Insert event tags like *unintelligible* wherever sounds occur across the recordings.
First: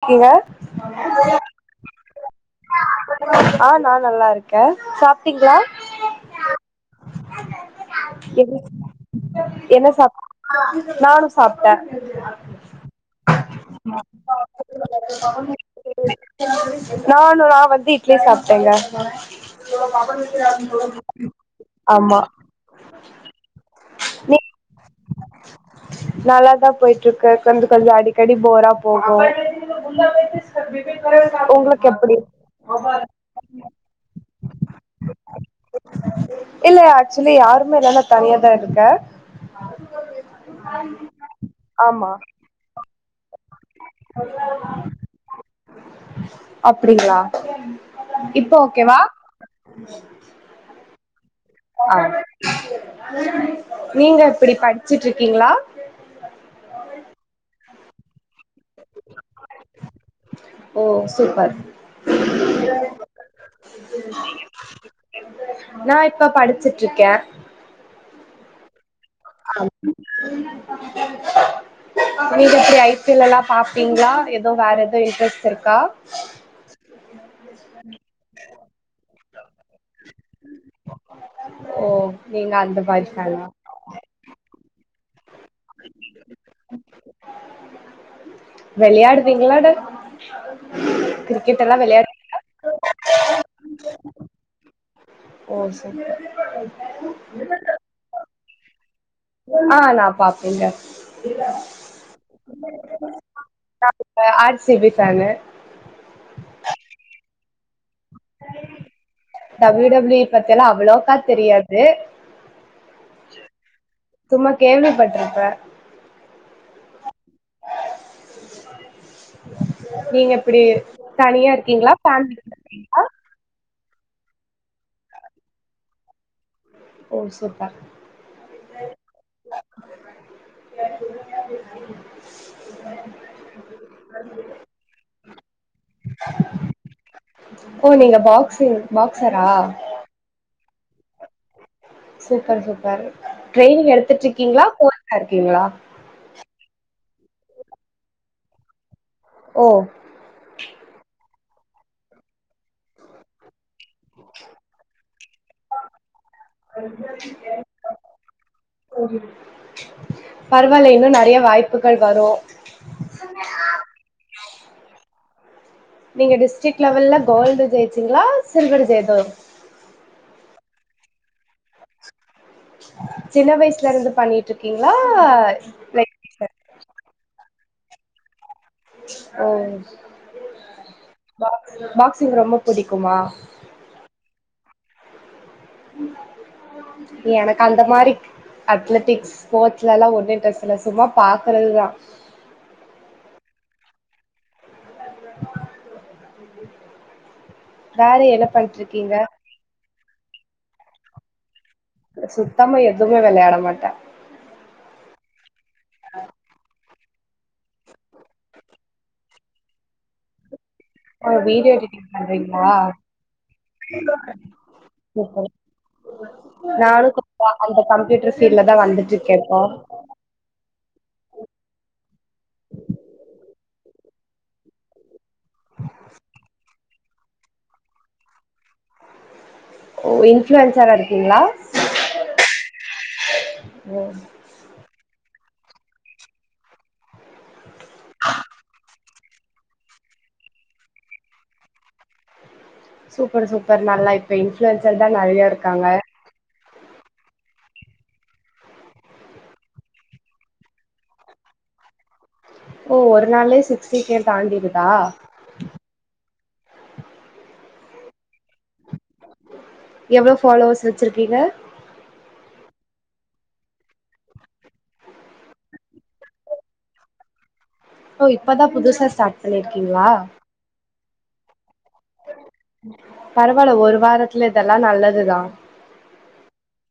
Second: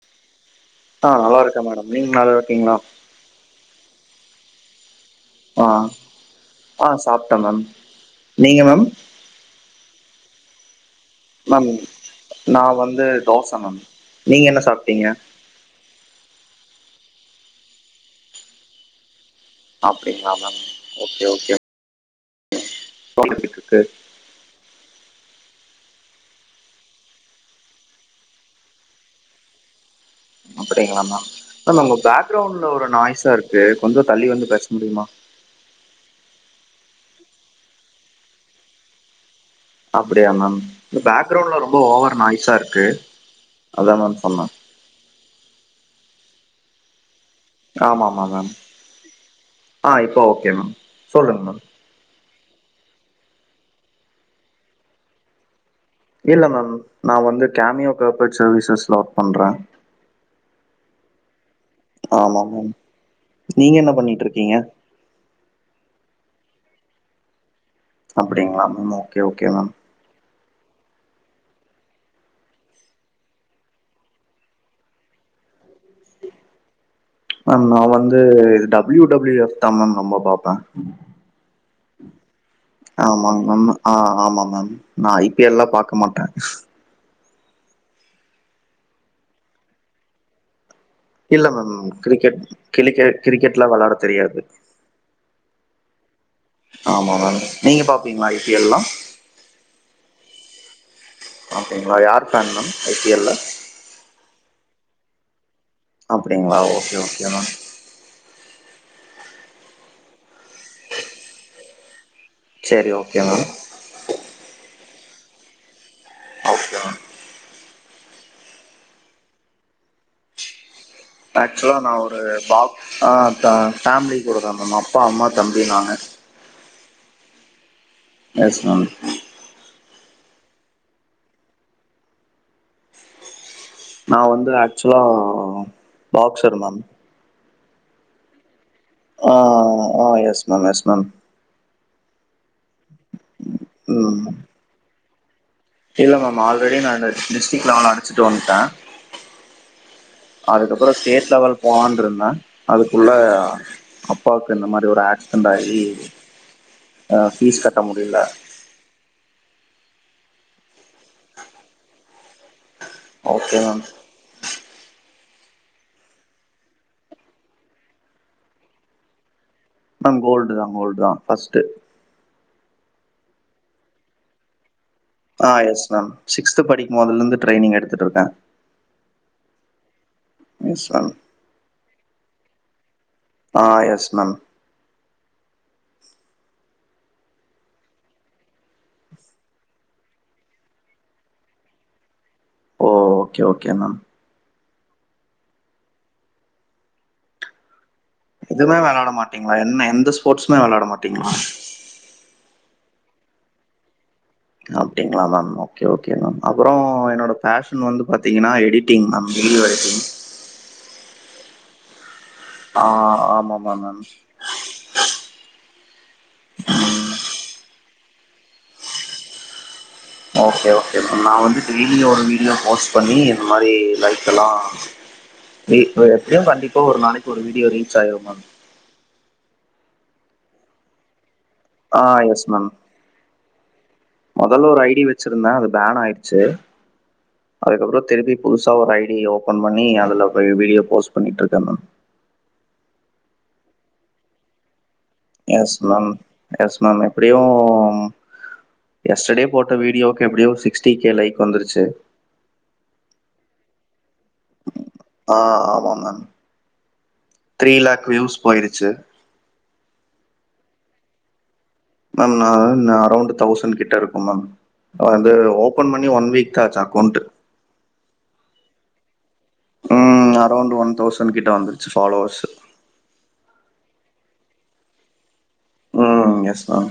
இருக்கீங்க ஆ நல்லா இருக்கேன் மேடம் நீங்க நல்லா இருக்கீங்ளா? ஆ நா நல்லா இருக்கன் சா ஆ ஆ சாப்ட்ட மேம் நீங்க என்ன மேம் என்ன சா நானு சாப்ட்ட மேம் நா வந்து தோச மேம் நீங்க என்ன சாப்ட்டீங்க நானு நா வந்து இட்லி சாப்ட்டங்க அப்டிங்களா மேம் ஆமா ஃபோன் அடிச்சிட்டு இருக்கு நீ நல்லாதா போயிட்டு இருக்கு கொஞ்சோ கொஞ்சோ அடிக்கடி போர்றா போகு இது ஃபுல்லா லேடீஸ் அப்டிங்ளா மேம் மேம் உங்க பேக்ரவுண்ட்ல ஒரு நாய்ஸா இருக்கு கொஞ்சோ தள்ளி வந்து பேச முடியுமா இல்ல ஆக்ச்சுவலி யாருமே இல்ல நா தனியாதா இருக்க அப்டியா மேம் இல்ல பேக்கிரௌவ்ண்ட்ல ரொம்ப ஓவர் நாய்ஸா இருக்கு அதா மேம் சொன்னே அப்டிங்ளா ஆமாமா மேம் ஆ இப்போ ஓகே மேம் சொல்லுங்க மேம் ஆநீங்க எப்டி படிச்சிட்டு இருக்கீங்ளா இல்ல மேம் நா வந்து டாமியோ பேப்பர் சர்வீஸஸல்ல ஓர்க் பண்றன் ஓ சூப்பர் ஆமா மேம் நீங்க என்ன பண்ணிட்டு இருக்கீங்க நா இப்ப படிச்சிட்டு இருக்கேன் அப்டிங்ளா மேம் ஓகே ஓகே மேம் நீங்க எப்டி ஐ பி எல் எல்லா பாப்பீங்ளா எதோ வேற எதோ இன்ட்ரெஸ்ட் இருக்கா மேம் நா வந்து டபிள்யூ டபிள்யூ எப்தா மேம் ரொம்ப பா ப்ப ஓ நீங்க அந்த மாரி ஆமாங் ஃபேனா மேம் ஆ ஆமாம் மேம் நா ஐ பி எல் எல்லா பாக்க மாட்ட வெளயாடுவீங்ளாட இல்ல மேம் கிரிக்கெட் கிளிகெட் கிரிக்கெட் எல்லா வெளயாட தெரியாது ச ஏதுவாக வெச்சு ஆமா ஆஹ நீங்க பாப்பீங்ளா ஐ சபி எல் எல்லா ஆ நா பாப்பேங்க அப்டிங்களா யார் fan ma'am I P L ல நா ஆ சி பி ஃபேன்னு அப்டிங்ளா okay okay ma'am W W பத்தி எல்லாம அவ்ளோக்கா தெரியாது சேரி ஓகே மேம் தும்மா கேள்விப்பட்டிருப்ப ஓகே மேம் நீங்க எப்டி தனியா ஆக்சுவலா நா இருக்கீங்ளா ஒரு ஃபேமிலியோட பாப் இருக்கீங்ளா ஆ ஃபேமிலி கூடதா மேம் அப்பா, அம்மா, தம்பி, நானூ ஓ சூப்பர் எஸ் மேம் நா வந்து ஆக்சுலா பாக்சர் மேம் ஓ நீங்க பாக்சிங் ஆ பாக்சரா ஆ yes ma'am yes ma'am super super training எடுத்துட்டு ம் இருக்கீங்களா போஸ்ட்ல இருக்கீங்களா இல்ல மேம் ஆல்ரெடி நானு டிஸ்ட்ரிக் லெவல்ல அடிசிட்டு வன்ட்ட ஒ அதுக்கப்புறோ ஸ்டேட் லெவல் போனுன்ருந்த அதுக்குள்ள அப்பாவுக்கு இந்த மாரி ஒரு ஆக்சிடென்ட் ஆயி அ ஃபீஸ் கட்ட முடில ஒ ம் பரவாயில்லா இன்னு நறைய வாய்ப்புக்கள் வரு ஓகே மேம் நீங்க டிஸ்ட்ரிக்ட் லெவல்லா கோல்டு ஜெய்யிச்சிங்களா சில்வர் ஜெய்ப மேம் கோல்டு தா கோல்டு தா ஃபஸ்ட்டு சின்ன வயசுல இருந்து பண்ணிட்ருக்கீங்களா ஆ எஸ் மேம் லைக் சிக்ஸ்த்து படிக்கும் போதுல இருந்து ட்ரைனிங் எடுத்துட்டு இருக்க ஒ *unintelligible* பாக்ஸ் பாக்சிங் ரொம்ப புடிக்குமா ஆ எஸ் மேம் எனக்கு அந்த மாரி அத்லெட்டிக்ஸ் ஸ்போட்ஸ்ல எல்லா ஒன்னு இன்ட்ரெஸ்ட் இல்ல சும்மா பாக்கறதுதா ஓ ஓகே ஓகே மேம் *unintelligible* வேற என்ன எதுமே வெளாட பண்ட்ருக்கீங்க? மாட்டீங்களா என்ன எந்த ஸ்போட்ஸுமே வெளாட மாட்டீங்களா சுத்தமா எதுமே வெளையாட மாட்ட அப்டிங்களா மேம் ஓகே ஓகே மேம் அப்பறோ என்னோட ஃபேஷன் வந்து பாத்திங்கன்னா எடிட்டிங் மேம் வீடியோ எடிட்டிங் ஓ வீடியோ எடிட்டிங் பண்றீங்களா ஆ ஆமாமா மேம் *unintelligible* நானு கொஞ்சோ அந்த கம்ப்யூட்டர் ஃபீல்டுல தா வந்துட்ருக்கே இப்போ ஓகே ஓகே மேம் நா வந்து டெய்லியு ஒரு வீடியோ போஸ்ட் பண்ணி இந்த மாரி லைக் எல்லா இப்ப எப்டியு கண்டிப்பா ஒரு நாளைக்கு ஒரு வீடியோ ரீச் ஆய்ரும் மேம் ஓ இன்ஃப்ளூயன்ஸரா இருக்கீங்களா ஆ எஸ் மேம் ஓ மொதல்ல ஒரு ஐ டி வச்சிருந்த அது பேன் ஆய்டுச்சி அதுக்கப்பறோ திருப்பி புதுசா ஒரு ஐ டிய ஓபன் பண்ணி அதுல இப்ப வீடியோ போஸ்ட் பண்ணிட்ருக்க மேம் சூப்பர் சூப்பர் நல்லா இப்ப இன்ஃப்ளூயன்சர் தா நறையா எஸ் இருக்காங்க மேம் எஸ் மேம் எப்புடியூ எஸ்டர்டே போட்ட வீடியோக்கு எப்டியோ சிக்ஸ்டி கே லைக் வந்துருச்சு ஓ ஒரு நாள்ளே சிக்ஸ்டி கே தாண்டிருதா ஆ ஆமா மேம் த்ரீ லாக் வியூஸ் போயிருச்சு எவ்ளோ ஃபாலோவர்ஸ் வச்சிருக்கீங்க மேம் நா நா அரௌண்டு தௌசண் கிட்ட இருக்கும் மேம் அ வந்து ஓபன் பண்ணி ஒன் வீக் தா ஆச்சு அக்கௌண்ட்டு ஓ இப்பதா புதுசா ஸ்டார்ட் பண்ணியிருக்கீங்களா அரௌண்டு ஒன் தௌசண் கிட்ட வந்துருச்சு ஃபாலோவர்ஸ்ஸு பரவால்ல ஒரு வாரத்துல இதெல்லா நல்லதுதா ம் எஸ் மேம்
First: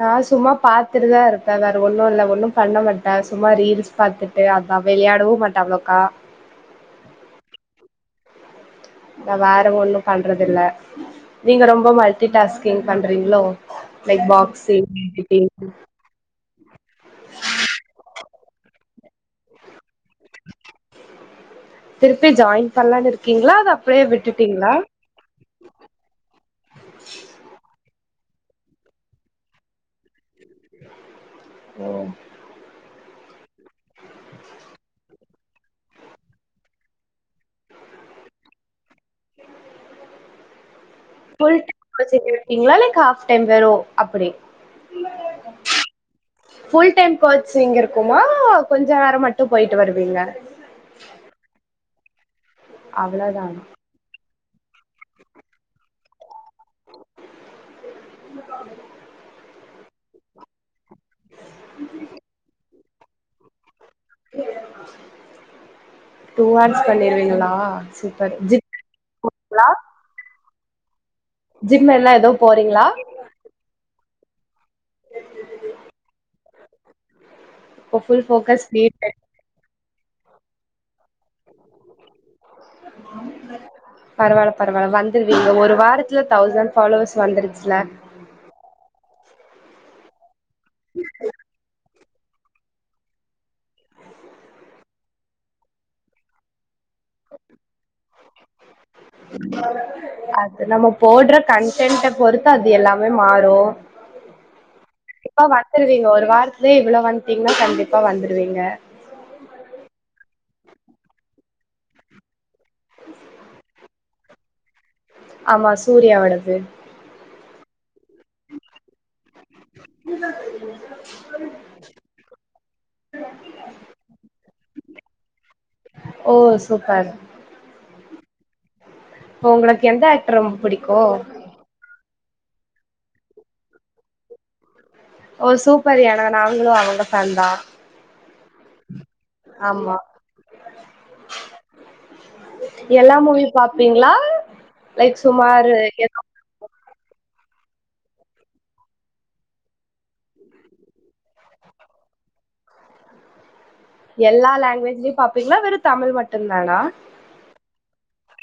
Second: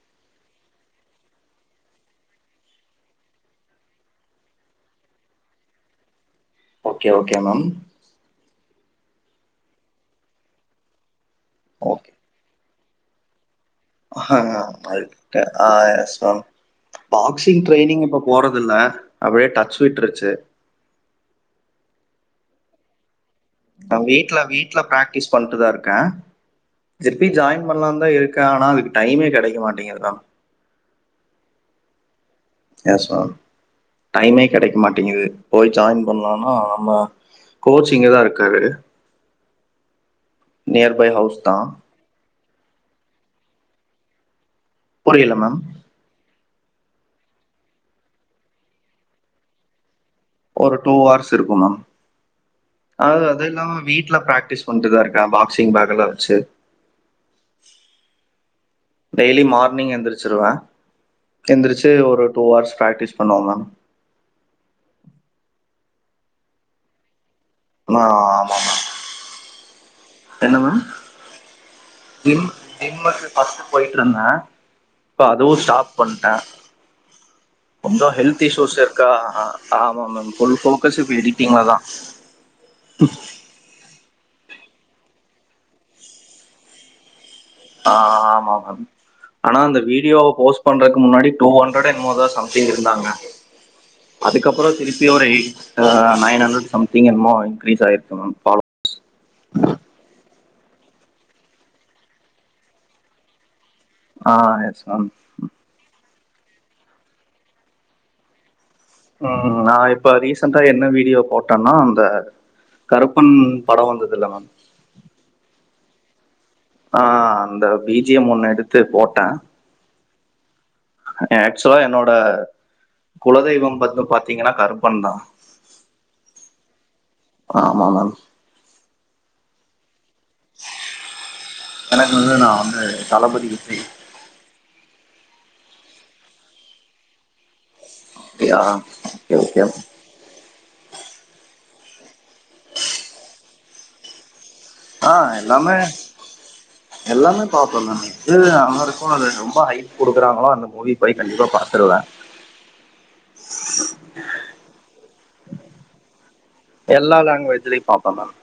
நா சும்மா பாத்துட்டுதா இருப்ப வேற ஒன்னு இல்ல ஒன்னு பண்ண மாட்ட சும்மா ரீல்ஸ் பாத்து சேர் அதா வெளயாடவு மாட்டாங்கக்கா ஓகே ஓகே மேம் நா வேற ஒன்னு பண்றதில்ல நீங்க ரொம்ப ஓகே. மல்டி டாஸ்கிங் பண்றீங்ளோ லைக் ஆ பாக்ஸிங் கரெக்ட் எடிட்டிங் ஆ எஸ் மேம் பாக்சிங் ட்ரெய்னிங் இப்ப போறதில்ல அப்டியே டச் விட்ருச்சு திருப்பி ஜாயின் பண்லானு இருக்கீங்ளா அது அப்டியே விட்டுட்டீங்ளா ட்டீஸ் பண்ட்டுதான் இருக்கன் எப்டி ஜாயின் பண்லானுத இருக்க ஆனா அதுக்கு டைமே கெடைக்க மாட்டேங்குதுக்கா ஓ எஸ் மேம் டைமே கெடைக்க மாட்டேங்குது போய் ஜாயின் பண்லானா நம்ம கோச் இங்கதா இருக்காரு நியர் பை ஹவுஸ்தா புடிச்சிட்டிருக்கீங்ளா இல்ல ஹாஃப் டைம் வேறோ அப்டி புரில மேம் ஃபுல் டைம் கோச்சிங் இருக்குமா கொஞ்சோ நேரம் மட்டு போய்ட்டு வருவீங்க ஒரு டூ ஹார்ஸ் இருக்கும் மேம் அது அது அவ்ளோதானா இல்லாம வீட்ல பிராக்டிஸ் பண்ட்டுதான் இருக்க பாக்ஸ்சிங் பேக் எல்லா வெச்சு டெய்லி மார்னிங் எந்திரிச்சிருவ எந்திரிச்சு ஒரு டூ ஹார்ஸ் ப்ராக்டிஸ் பண்ணுவோம் மேம் டூ ஹார்ஸ் பண்ணிருவீங்ளா சூப்பர் ஜி ஆமாம் மேம் என்ன மேம் ஜிம் எல்லா எதோ ஜி போறீங்ளா ஜிம்முக்கு ஃபர்ஸ்ட்போயட்டு இருந்த இப்ப அதுவு ஸ்டாப் பண்ட்ட இப்ப கொஞ்சோ ஃபுல் ஹெல்த் ஃபோக்கஸ் இஷ்ஷுஸ் இருக்கா அ ஆமா மேம் ஃபுல் போக்கஸ் எடிட்டிங்லதா பரவால பரவால வந்துருவீங்க ஒரு வாரத்துல தௌசண்ட் ஃபாலோவர்ஸ் வந்துருச்சல ஆமா மேம் ஆனா அந்த வீடியோ போஸ்ட் பண்றக்கு முன்னாடி டூ ஹண்டர்டு மொதோ சம்திங் இருந்தாங்க அதுக்கப்றோ திருப்பி ஒரு எயிட் நைன் ஹண்ட்ரட் சம்திங் என்னமோ இன்க்ரீஸ் ஆயிருக்கு மேம் ஃபாலோ அது நம்ம போடுற கன்டன்ட் பொறுத்து அது எல்லாமே மாறு ஆ எஸ் மேம் இப்ப வந்துருவீங்க ஒரு வாரத்துலயே இவ்ளோ வந்ட்டீங்கனா கண்டிப்பா வந்துருவீங்க ம் நா இப்ப ரீசன்டா என்ன வீடியோ போட்டன்னா அந்த கருப்பன் படோ வந்ததது இல்ல மேம் ஆமா சூர்யாவோடது ஆ அந்த பீஜியம் ஒன்னு எடுத்து போட்ட *unintelligible* ஆக்சுலா என்னோட குலதெய்வம் பா வந்து பாத்தீங்கன்னா கருப்பன்தா ஓ சூப்பர் ஆமா மேம் இப்போ உங்களுக்கு எந்த ஆக்டர் ரொம்ப புடிக்கு எனக்கு வந்து நா வந்து தளபதிவு விஜய் ஓ சூப்பர் ஏனா நாங்களு அவுங்க ஃபேன்தா அப்டியா ஓகே ஓகே எல்லா மூவி பாப்பீங்ளா ஆ லைக் எல்லாமே சுமாரு எல்லாமே பாப்ப மேம் இது நல்லாருக்கோ அது ரொம்ப ஹைப் குடுக்குறாங்ளோ அந்த மூவி போய் கண்டிப்பா பாத்துடுவ எல்லா லாங்வேஜ்லயு பாப்பீங்ளா வெற தமிழ் மட்டு எல்லா லாங்குவேஜ்லயு பாப்ப மேம்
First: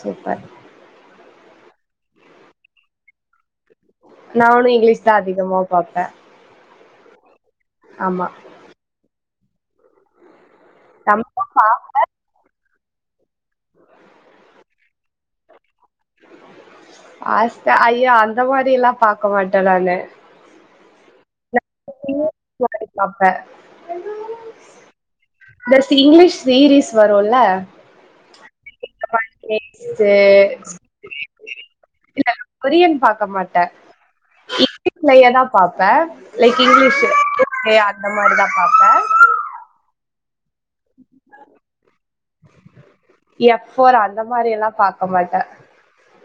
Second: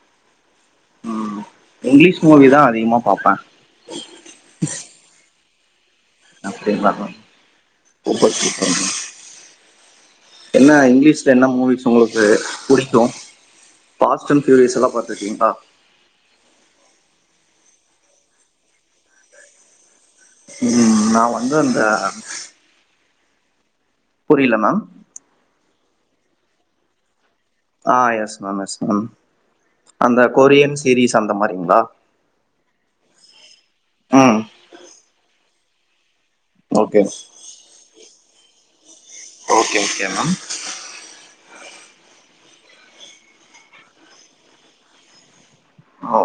சூப்பர் ம் இங்கிலீஷ் மூவி தா அதிகமா பார்ப்ப நானு இங்கிலீஷ் தா அதிகமா பார்ப்ப அப்டிங்ளா மேம் ஆமா சூப்பர் சூப்பர் மேம் என்ன இங்கிலீஷ்ல தமிழு என்ன மூவிஸ் பாப்பே உங்களுக்கு புடிக்கு பாஸ்ட் அண்ட் ஃபியூரியஸ் எல்லா பாத்துருக்கீங்ளா ஃபாஸ்ட்டா ஐயோ அந்த மாரி எல்லா பாக்க மாட்ட நானு ம் நா வந்து அந்த போர் அடிக் பாப்ப புரில மேம் இந்த இங்கிலீஷ் சீரீஸ் வருல ஆ yes ma'am yes ma'am taste அந்த கொரியன் சீரீஸ் அந்த மாரிங்ளா இல்ல கொரியன் பாக்க மாட்ட ம் இங்கீஸ்லயே தா பாப்ப லைக் ஓகே இங்கிலீஷ் அந்த மாரி தா பார்ப்ப okay okay ma'am F four அந்த மாரி எல்லா பார்க்க மாட்ட ஓ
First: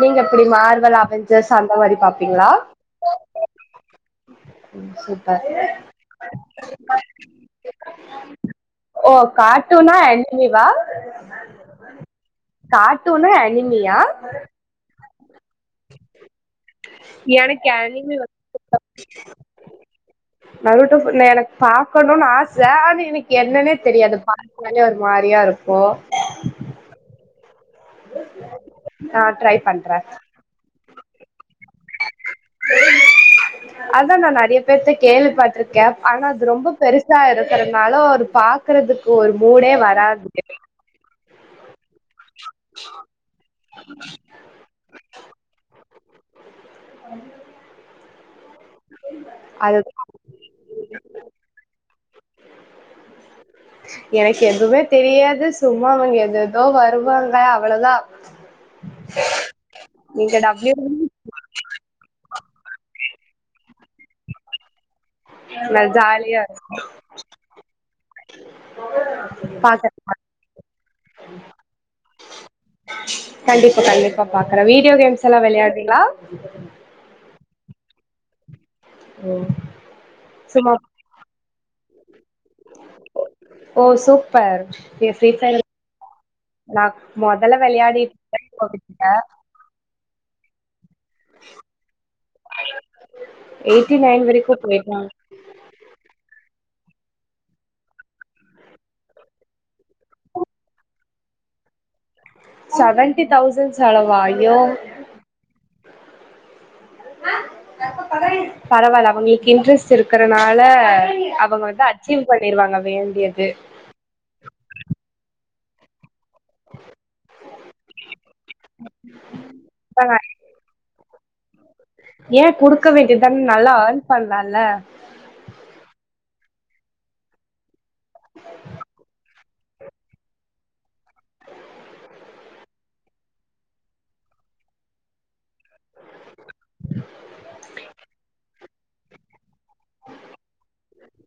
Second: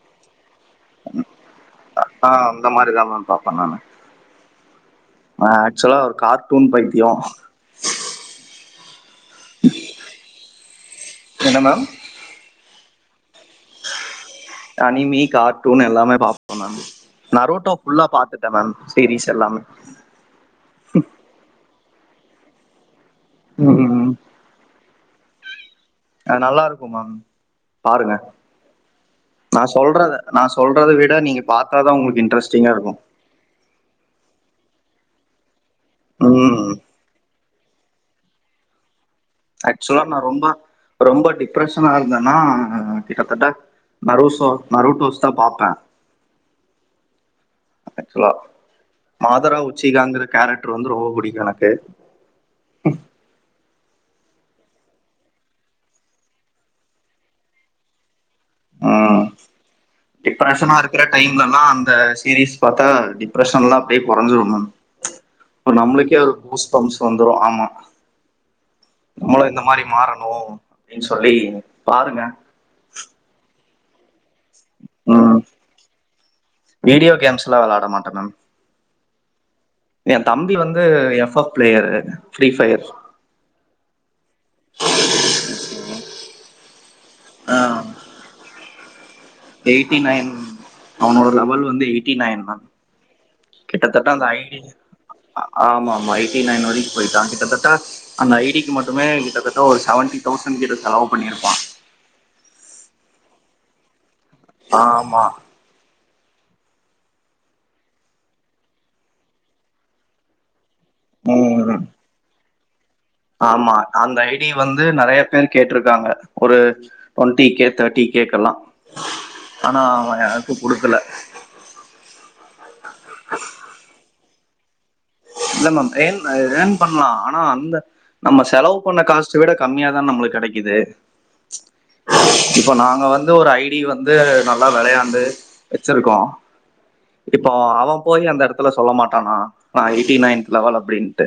நீங்க எப்டி மார்வல் அவெஞ்சர்ஸ் அந்த மாரி பாப்பீங்ளா மாரி தா மேம் பாப்ப நானு ம் செரி நா ஆக்சுவலா ஒரு கார்ட்டூன் பைத்தியோ ஓ கார்டூனா அனிமிவா என்ன மேம் கார்ட்டூனா அனிமியா அனிமி கார்ட்டூன் எல்லாமே பாப்ப நானு எனக்கு நரோட்டோ ஃபுல்லா அனிமி பாத்துட் ட மேம் சீரீஸ் எல்லாமே நரோட்டோ ஃபுல்ல எனக் பாக்கணுனு ஆச ஆனா எனக்கு என்னன்னே ம், தெரியாது பா தனியா ஒரு மாரியா இருக்கு அது நல்லா இருக்கு மேம் பாருங்க ட்ரை நா பண்றே சொல்றத நா சொல்றத விட நீங்க பார்த்தாத உங்களுக்கு இன்டரஸ்டிங்கா இருக்கு அதுதா நா நறைய பேத்த கேள்விப்பட்டுருக்கே ஆனா அது ரொம்ப ம் பெருசா இருக் கறனால அது பாக்குறதுக்கு ஒரு மூடே ஆக்சுவலா நா வராது ரொம்ப ரொம்ப டிப்ரஷனா இருந்தன்னா கிட்டத்தட்ட நறுசோ நறுடோஸ் தா பார்ப்ப ஆமா ஆக்சுவலா மாதரா அது உச்சிகாங்கிற கேரக்டர் வந்து ரொம்ப புடிக்கு எனக்கு எனக்கு எதுவ்மே தெரியாது சும்மா அவங்க எதெதோ வருவாங்க அவ்ளதா ஆ இத்தன வர்ஷமா டபிள்யூ இருக்ற டைம்லல்லா அந்த சீரிஸ் பாத்தா டிப்ரெஷன் எல்லா அப்டியே கொறஞ்சிரு மேம் இப்ப நா நம்ளுக்கே ஒரு ஜாலியா கூஸ் இருக்கு பம்ப்ஸ் வந்துரு ஆமா நம்ளு இந்த மாரி பாக்கறதுக்கு மாறனு அப்டின் சொல்லி பாருங்க கண்டிப்பா கண்டிப்பா பாக்குறே வீடியோ கேம்ஸ் ம் எல்லா வெளயாட்றீங்ளா வீடியோ கேம்ஸ்லா வெளாட மாட்டே நான் ஓ எ தம்பி வந்து F F player free fire ஓ சூப்பர் எ ஃப்ரீ ஃபயரு நா ஆ மொதல்ல வெளயாடிட்ருப்பே இப்ப விட்டுடே எயிட்டி நைன் அவனோட லெவல் வந்து எயிட்டி நைன் தா எயிட்டி கிட்டத்தட்ட அந்த நைன் வரைக்கு ஐடி போயிட்டாங்க ஆமாமா எயிட்டி நைன் வரைக்கு போய்ட்டா கிட்டத்தட்ட அந்த ஐடி க்கி மட்டுமே கிட்டத்தட்ட ஒரு செவன்டி தௌசண்ட் கிட்ட செலவு பண்ணிருப்பா செவன்டி தௌசண்ட் செலவா ஐயோ ஆமா பரவால்ல அவங்களுக்கு இன்ட்ரெஸ்ட் இருக்கறனால அவங்க ம் வந்து அச்சீவ் பண்ணிருவாங்க வே ஆமா அந்த ஐடி வந்து நறயா பேர் கேட்ருக்காங்க ஒரு ட்வென்டி கே தேர்ட்டி கேக்கெல்லா ஆனா அவே யாருக்கு குடுக்கல ஏ குடுக்க வேண்டிதானே நல்லா ஏர்ன் பண்லால்ல இல்ல மேம் ஏன் ஏர்ன் பண்லா ஆனா அந்த நம்ம செலவு பண்ண காஸ்ட்ட விட கம்மியாதான் நம்மளுக் கெடைக்கிது இப்ப நாங்க வந்து ஒரு ஐடி வந்து நல்லா வெளயாண்டு வச்சிருக்கோ இப்போ அவே போய் அந்த எடத்துல சொல்ல மாட்டானா நா எ யிட்டின் நைன்த்து லெவல் அப்டின்ட்டு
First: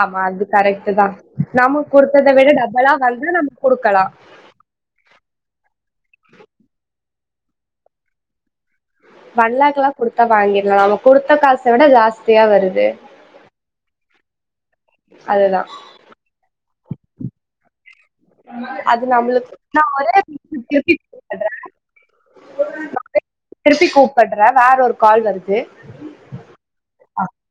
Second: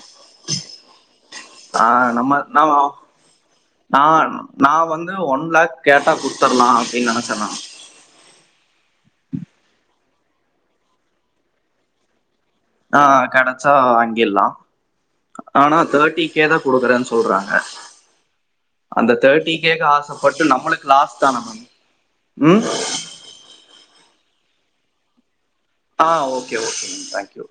ஆமா அது கரெக்ட்டு தா நம்ம ஆ குடுத்தத நம்ம விட நா டபுளா வந்தா நம்ம நா குடுக்கலா நா வந்து ஒன் லேக் கேட்டா குட்த்தர்லா அப்டின் நெனச்சே நா ஒன் லேக்லா குடுத்தா வாங்கிர்லா நம்ம குடுத்த காச விட ஜாஸ்தியா வரு ஆ கெடச்சா வாங்கிர்லா அதுதா ஆனா தேர்ட்டி கே தா குடுக்குறேன் சொல்றாங்க அது அந்த நம்மளுக்கு தேர்ட்டி நா கேக்கு ஒரே ஆசப்பட்டு நம்மளுக்கு லாஸ் தான திருப்பி மேம் ம் திருப்பி கூப்புட்றே வேற ஒரு கால் வருது ஆ ஓகே ஓகே மேம் தேங்க்யூ